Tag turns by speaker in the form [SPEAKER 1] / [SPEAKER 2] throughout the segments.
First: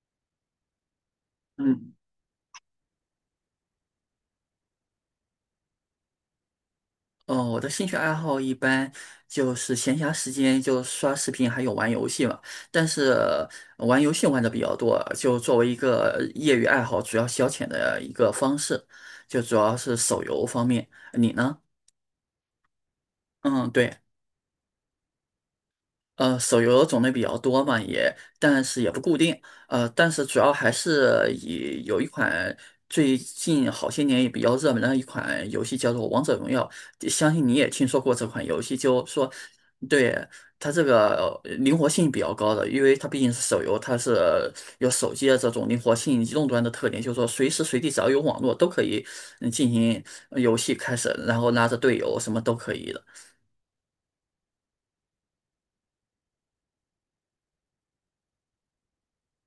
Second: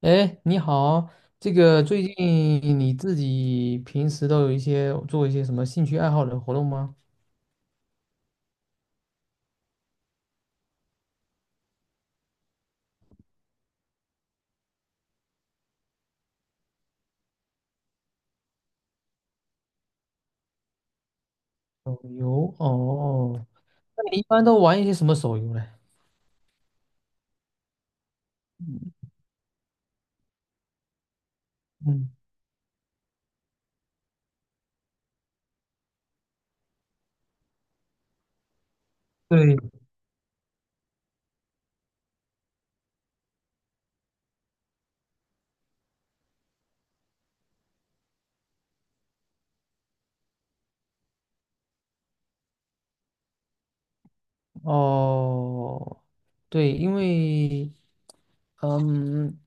[SPEAKER 1] 哎，你好，这个
[SPEAKER 2] 嗯，
[SPEAKER 1] 最近你自己平时都有一些做一些什么兴趣爱好的活动吗？
[SPEAKER 2] 哦，我的兴趣爱好一般就是闲暇时间就刷视频，还有玩游戏嘛。但是玩游戏玩的比较多，就作为一个业余爱好，主要消遣的一个方式，就主要是手游方面。你呢？
[SPEAKER 1] 手游哦，
[SPEAKER 2] 嗯，对。
[SPEAKER 1] 那你一般都玩一些什么手游嘞？
[SPEAKER 2] 手游种类比较多嘛，但是也不固定，但是主要还是以有一
[SPEAKER 1] 嗯，
[SPEAKER 2] 款最近好些年也比较热门的一款游戏叫做《王者荣耀》，相信你也听说过这款游戏，就说
[SPEAKER 1] 对，
[SPEAKER 2] 对，它这个灵活性比较高的，因为它毕竟是手游，它是有手机的这种灵活性、移动端的特点，就是说随时随地只要有网络都可以进行游戏开始，然后拉着队友什么都可以的。
[SPEAKER 1] 哦，对，因为嗯，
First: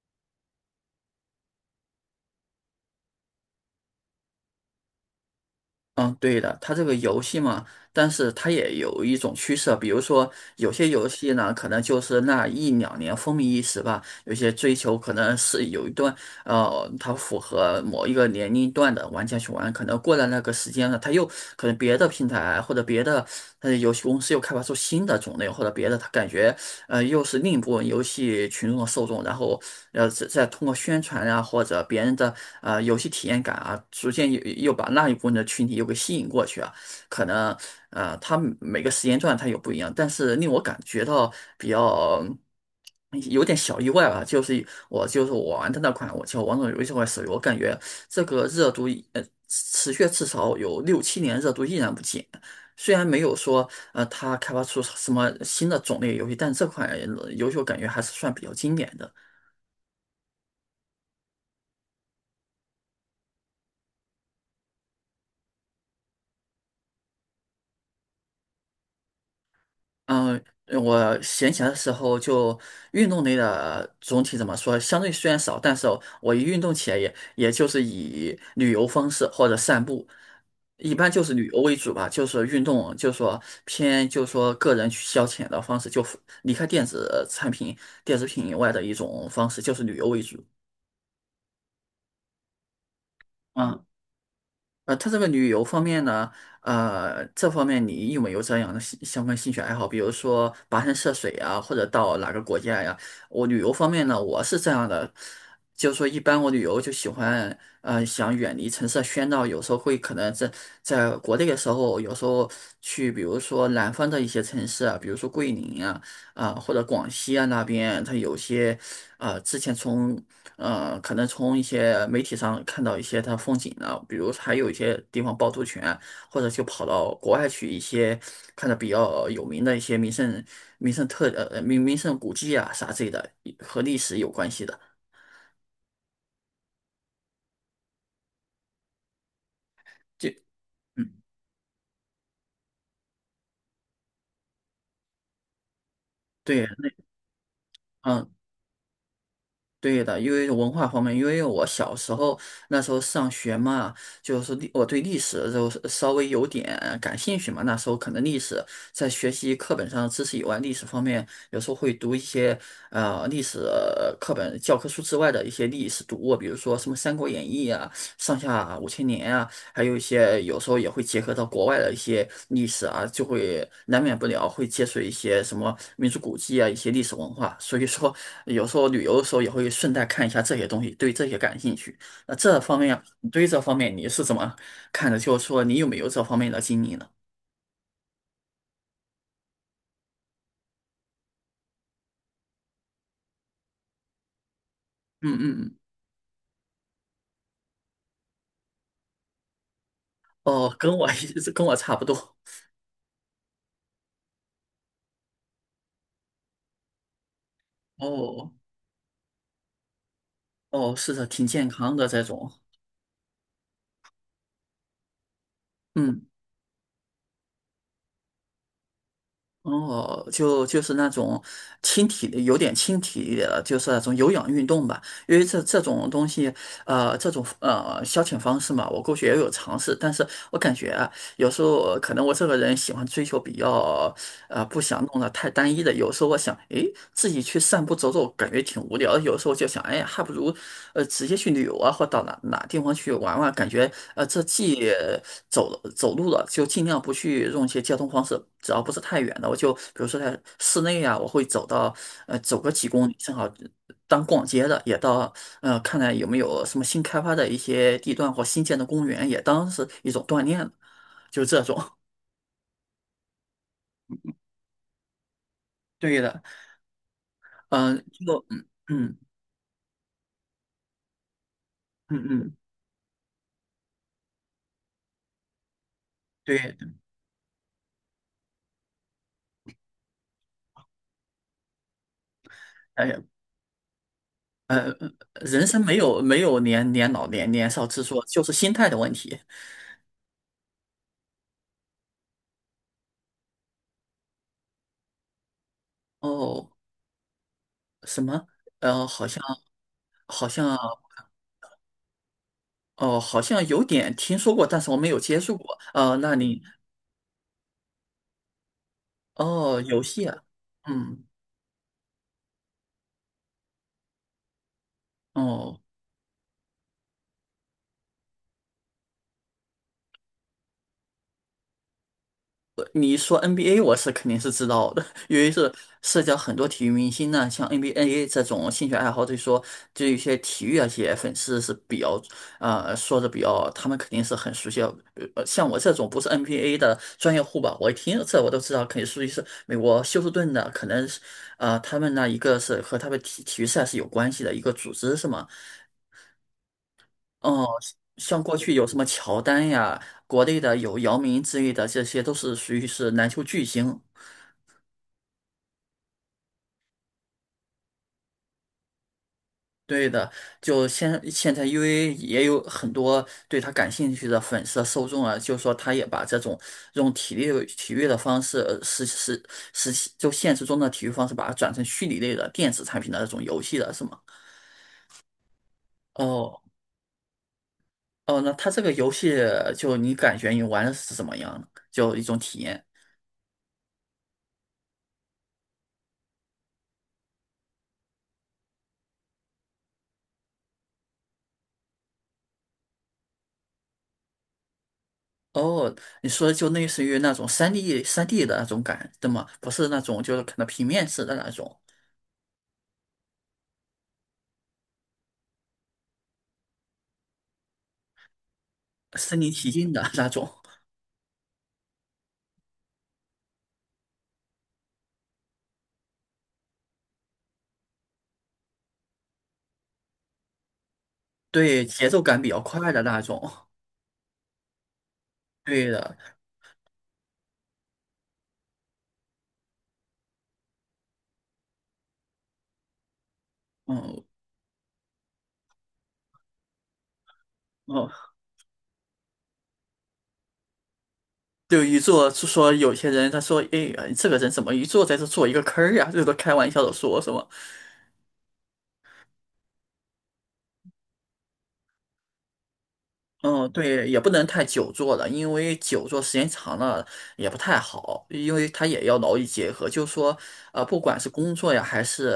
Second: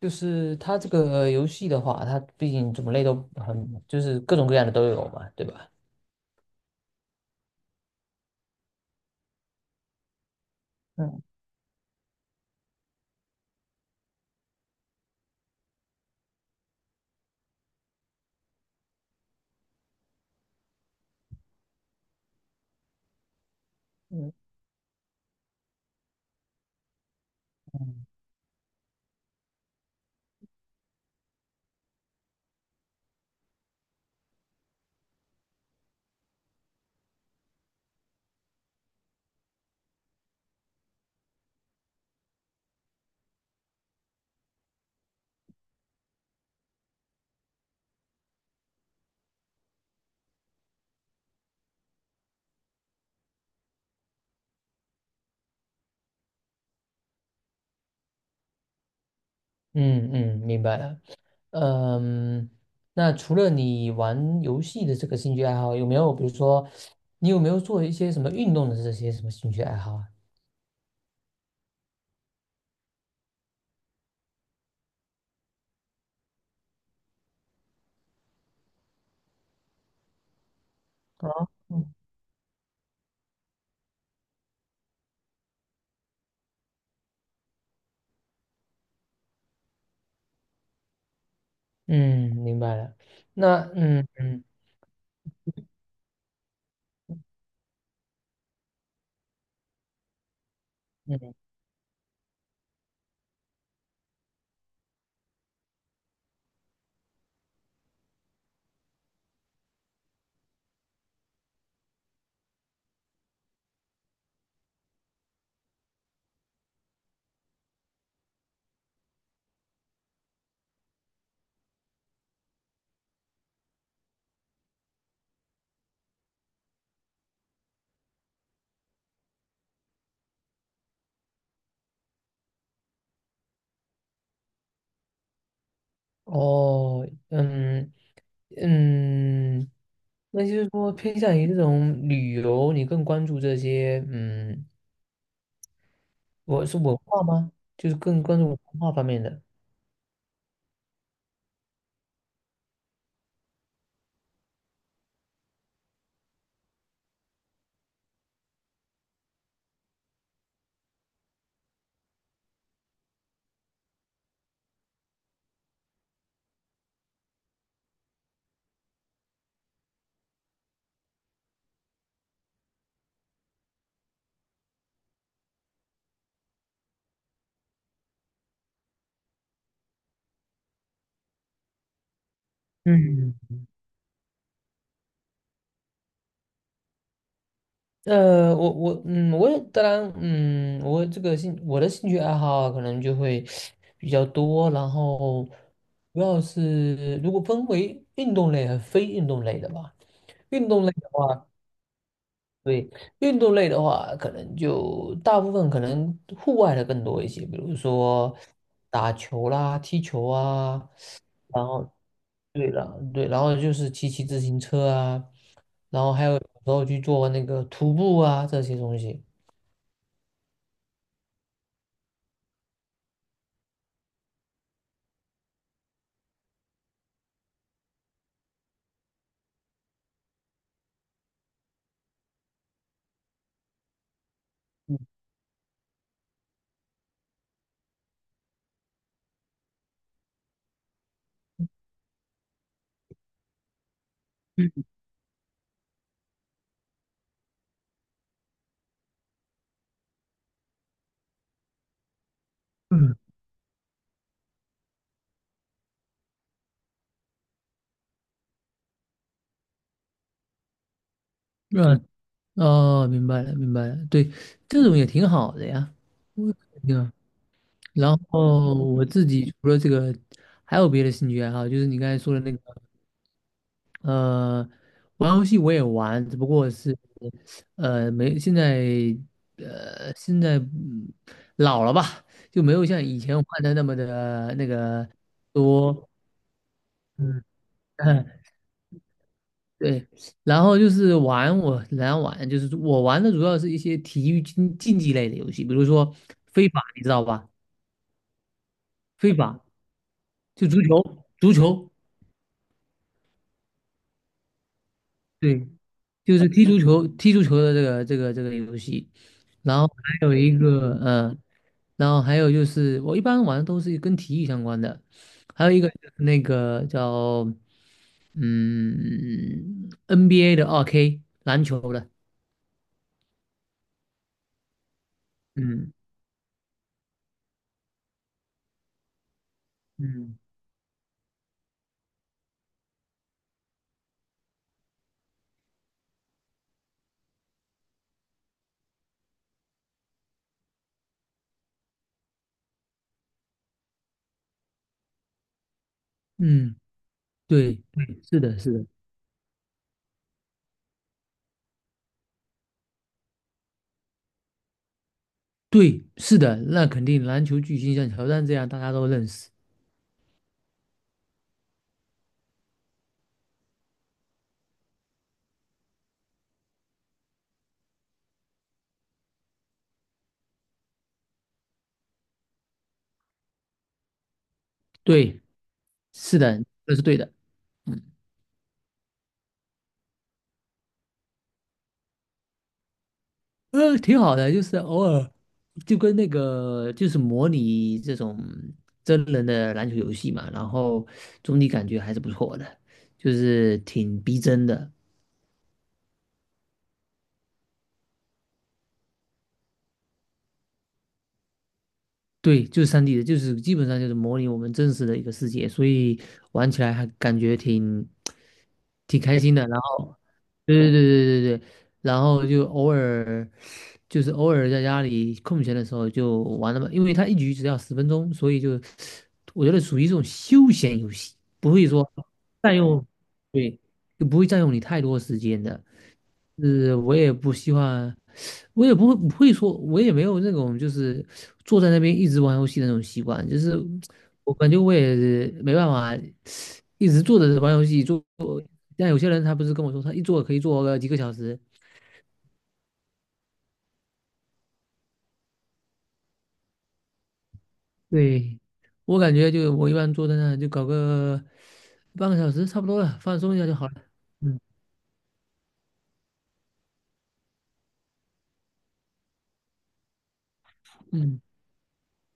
[SPEAKER 1] 就是它这个游戏的话，它毕竟种类都很，就是各种各样的都有嘛，对吧？
[SPEAKER 2] 嗯，对的，它这个游戏嘛，但是它也有一种趋势，比如说有些游
[SPEAKER 1] 嗯
[SPEAKER 2] 戏呢，可能就是那一两年风靡一时吧，有些追求可能是有一段，它符合某一个年龄段的玩家去玩，可能过了那个时间了，它又可能别的平台或者别的游戏公
[SPEAKER 1] 嗯
[SPEAKER 2] 司又开发出新的种类，或者别的，它感觉又是另一部分游戏群众的受众，然后再通过宣传啊或者别人的游戏体验感啊，逐渐又把那一部分的群体又给吸引过去啊。可能它每个时间段它有不一样，但是令我感觉到比较。有点小意外吧，就是我玩的那款，我叫《王者荣耀》这手游，我感觉这个热度持续至少有六七年，热度依然不减。虽然没有说它开发出什么新的种类游戏，但这款游戏我感觉还是算比较经典的。
[SPEAKER 1] 嗯嗯，明白了。嗯，那除了你玩游戏的这个兴趣爱好，有没有比如说，你有没有做一些什么运动的这些什么兴趣爱好啊？
[SPEAKER 2] 嗯、我闲暇的时候就运动类的总体怎么说，相对虽然少，但是我一运动起来也就是以旅游方式或者散步，一般就是
[SPEAKER 1] 哦，
[SPEAKER 2] 旅游为主吧，就是运动，就是说偏就是说个人去消遣的方式，就离开电子产品、电子品以外的一种方式，就是旅游为主。
[SPEAKER 1] 嗯，明白了。那
[SPEAKER 2] 嗯。
[SPEAKER 1] 嗯嗯
[SPEAKER 2] 它这个旅游方面呢，这方面你有没有这样的相关兴趣爱好？比如说跋山涉水
[SPEAKER 1] 嗯，
[SPEAKER 2] 啊，或者到哪个国家呀？我旅游方面呢，我是这样的，就是说一般我旅游就喜欢，想远离城市的喧闹，有时候会可能在国内的时候，有时候去，比如说南方的一些城市啊，比如说桂林啊。啊，或者广西啊那边，它有些啊，之前从可能从一些媒体上看到一些它风景啊，比如还有一些地方趵突泉，或者就跑到国外去一些看着比较有名的一些名胜古迹啊啥之类的，和历史有关系的。
[SPEAKER 1] 哦，嗯嗯，
[SPEAKER 2] 就
[SPEAKER 1] 那就是说偏
[SPEAKER 2] 嗯，
[SPEAKER 1] 向于这种旅游，你更关注这些，
[SPEAKER 2] 对，
[SPEAKER 1] 我是文化吗？就是更
[SPEAKER 2] 嗯。
[SPEAKER 1] 关注文化方面的。
[SPEAKER 2] 对的，因为文化方面，因为我小时候那时候上学嘛，就是我对历史就是稍微有点感兴趣嘛。那时候可能历史在学习课本上的知识以外，历史方面有时候会读一些历史课本教科书之外的一些历史读物，比如说什么《三国演义》啊、《上下五千年》还有一些有时候也会结合到国外的一些历史啊，就会难免不了会接触一些什么民族古迹啊，一些历史文化。所以说，有时候旅游的时候也会顺带看一下这些东西，对这些感兴趣。那这方面，你
[SPEAKER 1] 嗯
[SPEAKER 2] 对这方面你是怎么看的？就是说，你有没有这方面的经历呢？
[SPEAKER 1] 呃，我我也当然我的兴趣爱好可能就会比较多，然
[SPEAKER 2] 嗯
[SPEAKER 1] 后
[SPEAKER 2] 嗯嗯，
[SPEAKER 1] 主要是如果分为运动类和非运动类的吧。运
[SPEAKER 2] 哦，
[SPEAKER 1] 动类的话，
[SPEAKER 2] 跟我差不多。
[SPEAKER 1] 对，运动类的话，可能就大部分可能户外的更多一些，比如说
[SPEAKER 2] 哦
[SPEAKER 1] 打球啦、踢球啊，
[SPEAKER 2] 哦，是的，挺
[SPEAKER 1] 然
[SPEAKER 2] 健
[SPEAKER 1] 后
[SPEAKER 2] 康的这种。
[SPEAKER 1] 对了，对，然后就是骑自行车啊，
[SPEAKER 2] 嗯。
[SPEAKER 1] 然后去做那个徒步啊这些东西。
[SPEAKER 2] 哦，就是那种轻体力，有点轻体力的，就是那种有氧运动吧。因为这种东西，这种消遣方式嘛，我过去也有尝试，但是我感觉啊，有时候可能我这个人喜欢追求比较。不想弄得太单一的。有时候我想，诶，自己去散步走走，感觉挺无聊的有时候就想，哎呀，还不如，直接去旅游啊，或到哪哪地方去玩玩。感觉，这既走路了，就尽量不去用一些交通方式，只要不是太远的，我就比如说在室内啊，我会走到，走个几公里，
[SPEAKER 1] 嗯，
[SPEAKER 2] 正好当逛街的，也到，看看有没有什么新开发的一些地段或新建的公园，也当是一种锻炼，就这种。
[SPEAKER 1] 嗯，哦，明白了，明白了，对，这种也挺好的呀，
[SPEAKER 2] 对的，
[SPEAKER 1] 我挺好。
[SPEAKER 2] 嗯、
[SPEAKER 1] 然
[SPEAKER 2] 就嗯
[SPEAKER 1] 后我
[SPEAKER 2] 嗯。
[SPEAKER 1] 自己除了这个，还有别的兴趣爱好，就是你刚
[SPEAKER 2] 嗯
[SPEAKER 1] 才说的那
[SPEAKER 2] 嗯，
[SPEAKER 1] 个，呃，玩游戏我也玩，只不过
[SPEAKER 2] 对，
[SPEAKER 1] 是，没，现在老了吧，就没有像
[SPEAKER 2] 哎
[SPEAKER 1] 以
[SPEAKER 2] 呀，
[SPEAKER 1] 前玩的那么的那个
[SPEAKER 2] 人生没
[SPEAKER 1] 多，
[SPEAKER 2] 有没有年年老
[SPEAKER 1] 嗯，
[SPEAKER 2] 年年少之说，就 是心态的问题。
[SPEAKER 1] 对，然后就是来玩就是我玩的主要是一些体育竞技类的游戏，比如说飞
[SPEAKER 2] 哦，
[SPEAKER 1] 法，你知道吧？
[SPEAKER 2] 什么？呃，好
[SPEAKER 1] 飞
[SPEAKER 2] 像
[SPEAKER 1] 法
[SPEAKER 2] 好
[SPEAKER 1] 就
[SPEAKER 2] 像
[SPEAKER 1] 足球，足球，
[SPEAKER 2] 哦，好像有点听说过，但是我没有接触
[SPEAKER 1] 对，
[SPEAKER 2] 过。那
[SPEAKER 1] 就是
[SPEAKER 2] 你
[SPEAKER 1] 踢足球，踢足球的这个游戏。然
[SPEAKER 2] 哦，
[SPEAKER 1] 后
[SPEAKER 2] 游戏
[SPEAKER 1] 还有
[SPEAKER 2] 啊，
[SPEAKER 1] 一个，
[SPEAKER 2] 嗯，
[SPEAKER 1] 然后还有就是我一般玩的都是跟体育相关的，还有
[SPEAKER 2] 哦。
[SPEAKER 1] 一个就是那个叫NBA 的2K 篮球的，
[SPEAKER 2] 你说 NBA，我是肯定是知道的，因为是
[SPEAKER 1] 嗯
[SPEAKER 2] 涉及到很多体育明星呢，像 NBA 这种兴趣爱好，对说就一些
[SPEAKER 1] 嗯
[SPEAKER 2] 体育啊，些粉丝是比较说的比较，他们肯定是很熟悉的，像我这种不是 NBA 的专业户吧，我一听这我都知道，肯定属于是美国休斯顿的，可能是他们呢一个是和他们体育赛事有关系的一个组织是吗？
[SPEAKER 1] 嗯。
[SPEAKER 2] 哦，
[SPEAKER 1] 对，对，是
[SPEAKER 2] 像过
[SPEAKER 1] 的，是
[SPEAKER 2] 去有
[SPEAKER 1] 的，
[SPEAKER 2] 什么乔丹呀，国内的有姚明之类的，这些都是属于是篮球巨星。
[SPEAKER 1] 对，是的，那肯定篮球巨星像乔丹这样大家都认识，
[SPEAKER 2] 对的，就现在，因为也有很多对他感兴趣的粉丝受众啊，就说他也把这种用体育的方式，呃实实实就现实中的体育方式，把它转成虚拟类的电子产品的那种游戏了，是吗？
[SPEAKER 1] 对，是
[SPEAKER 2] 哦
[SPEAKER 1] 的，这是对的，嗯，
[SPEAKER 2] 哦，那它这个游戏就你感觉你玩的是怎么样呢？就一种体验。
[SPEAKER 1] 挺好的，就是偶尔就跟那个就是模拟这种真人的篮球游戏嘛，然后总体感觉还是不错的，就是挺逼真的，
[SPEAKER 2] 哦，你说就类似于那种三 d 的那种感，对吗？不是那种就是可能平面式的那种，
[SPEAKER 1] 对，就是3D 的，就是基本上就是模拟我们真实的一个世界，所以玩起来还感觉挺开
[SPEAKER 2] 身临
[SPEAKER 1] 心的。
[SPEAKER 2] 其
[SPEAKER 1] 然
[SPEAKER 2] 境的
[SPEAKER 1] 后，
[SPEAKER 2] 那种。
[SPEAKER 1] 对对对对对对，然后就偶尔就是偶尔在家里空闲的时候就玩了嘛，因为它一局只要10分钟，所以就我觉得属于这种休闲游戏，不
[SPEAKER 2] 对，
[SPEAKER 1] 会
[SPEAKER 2] 节
[SPEAKER 1] 说
[SPEAKER 2] 奏感比较
[SPEAKER 1] 占
[SPEAKER 2] 快的
[SPEAKER 1] 用，
[SPEAKER 2] 那种。
[SPEAKER 1] 对，就不会占用你太多时间的。
[SPEAKER 2] 对的，
[SPEAKER 1] 是我也不希望，我也不会说，我也没有那种就是坐在那边一直玩游戏的那种习惯，就是
[SPEAKER 2] 嗯
[SPEAKER 1] 我感觉我也没办法一直坐着玩游戏
[SPEAKER 2] 嗯，
[SPEAKER 1] 坐。但有些人他不是跟我说，他一坐可以坐个几个小时。
[SPEAKER 2] 就一坐就说有些人他说，哎，这个人怎么一坐在这做一个坑儿呀？这都开玩笑的说，是吗？
[SPEAKER 1] 对，我感觉就我一般坐在那就搞个半个小时差不多了，放松一下
[SPEAKER 2] 嗯，
[SPEAKER 1] 就好了。
[SPEAKER 2] 对，也不能
[SPEAKER 1] 嗯
[SPEAKER 2] 太久坐了，因为久坐时间长了也不太好，因为它也要劳逸结合。就是说，不管是
[SPEAKER 1] 嗯
[SPEAKER 2] 工作呀，还是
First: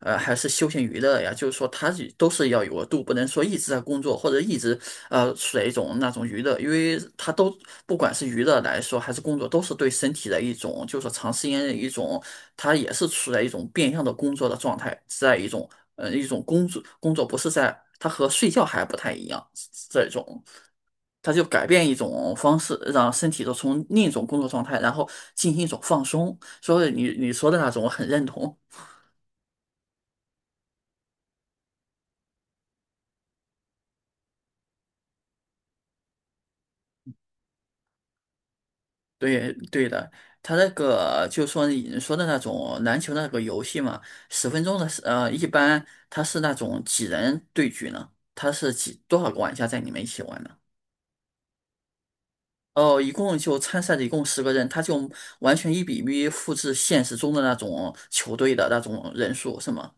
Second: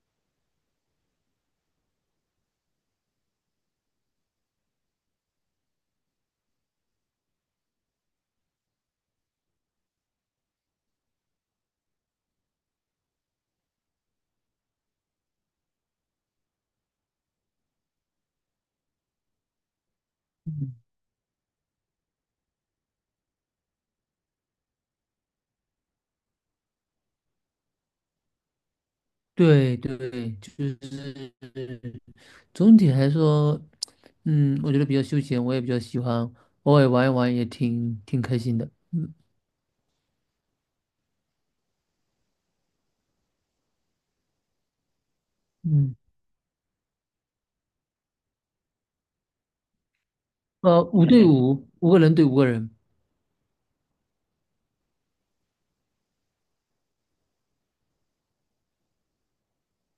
[SPEAKER 2] 还是休闲娱乐呀，就是说它是都是要有个度，不能说一直在工作或者一直处在一种那种娱乐，因为它都不管是娱乐来说还是工作，都是对身体的一种，就是说长时间的一种，它也是处在一种变相的工作的状态，在一种一种工作不是在。它和睡觉还不太一样，这种
[SPEAKER 1] 嗯，
[SPEAKER 2] 它就改变一种方式，让身体都从另一种工作状态，然后进行一种放松。所以你说的那种，我很认同。
[SPEAKER 1] 对对，就是。总体来说，我觉得比较休闲，我也比较喜欢，偶尔玩一玩也挺开心的。嗯
[SPEAKER 2] 对对的，他那个就说你说的那种篮球那个游戏嘛，10分钟的是，一般
[SPEAKER 1] 嗯，
[SPEAKER 2] 它是那种几人对局呢？它是多少个玩家在里面一起玩呢？
[SPEAKER 1] 5对5，5个人对5个人，
[SPEAKER 2] 哦，一共就参赛的一共10个人，他就完全1:1复制现实中的那种球队的那种人数，是吗？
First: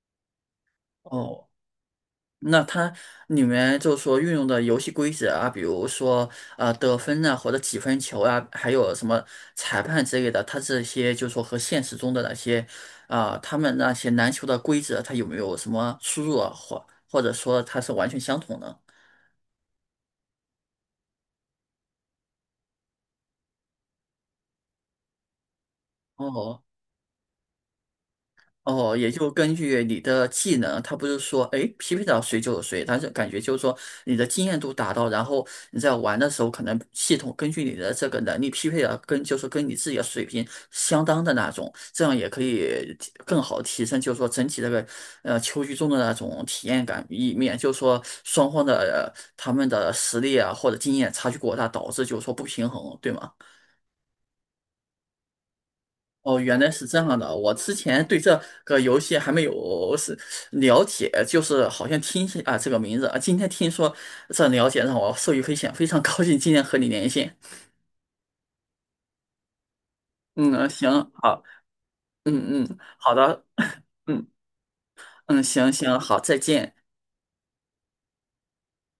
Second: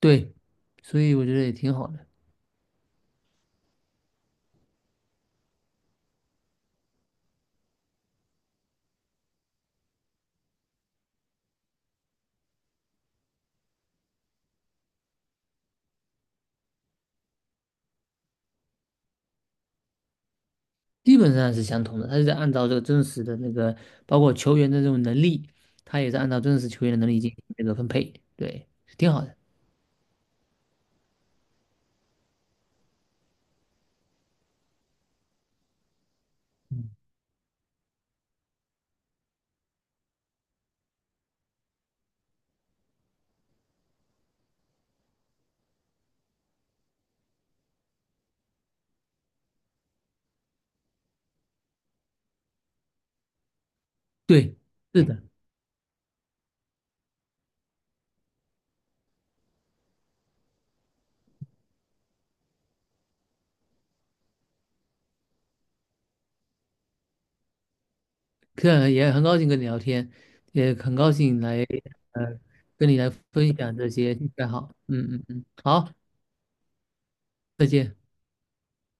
[SPEAKER 1] 对，所以我觉得
[SPEAKER 2] 哦，
[SPEAKER 1] 也挺好的，
[SPEAKER 2] 那它里面就是说运用的游戏规则啊，比如说得分啊，或者几分球啊，还有什么裁判之类的，它这些就是说和现实中的那些啊、他们那些篮球的规则，它有没有什么出入啊，或者说它是完全相同的？
[SPEAKER 1] 基本上是相同的。他是在按照这个真实的那个，包括球员的这种能力，他也是按照真
[SPEAKER 2] 哦
[SPEAKER 1] 实球员的能力进行那个分配，对，
[SPEAKER 2] 哦，也
[SPEAKER 1] 挺好
[SPEAKER 2] 就
[SPEAKER 1] 的。
[SPEAKER 2] 根据你的技能，他不是说，哎，匹配到谁就是谁，他是感觉就是说你的经验度达到，然后你在玩的时候，可能系统根据你的这个能力匹配的就是跟你自己的水平相当的那种，这样也可以更好提升，就是说整体这个球局中的那种体验感一面，就是说双方的、他们的实力啊或者经验差距过大，导致就是说不平衡，对吗？
[SPEAKER 1] 对，是的，
[SPEAKER 2] 哦，原来是这样的。我之前对这个游戏还没有是了解，就是好像听起啊这个名字啊，今天听说这了解让我受益匪浅，非常高兴今天和你连线。
[SPEAKER 1] 这也很高兴跟你聊天，
[SPEAKER 2] 嗯，
[SPEAKER 1] 也
[SPEAKER 2] 行，
[SPEAKER 1] 很高兴
[SPEAKER 2] 好，
[SPEAKER 1] 呃
[SPEAKER 2] 嗯嗯，
[SPEAKER 1] 跟你来
[SPEAKER 2] 好的，
[SPEAKER 1] 分享这些
[SPEAKER 2] 嗯
[SPEAKER 1] 兴趣爱好。嗯嗯
[SPEAKER 2] 嗯，
[SPEAKER 1] 嗯，
[SPEAKER 2] 行
[SPEAKER 1] 好，
[SPEAKER 2] 行，好，再见。
[SPEAKER 1] 再见。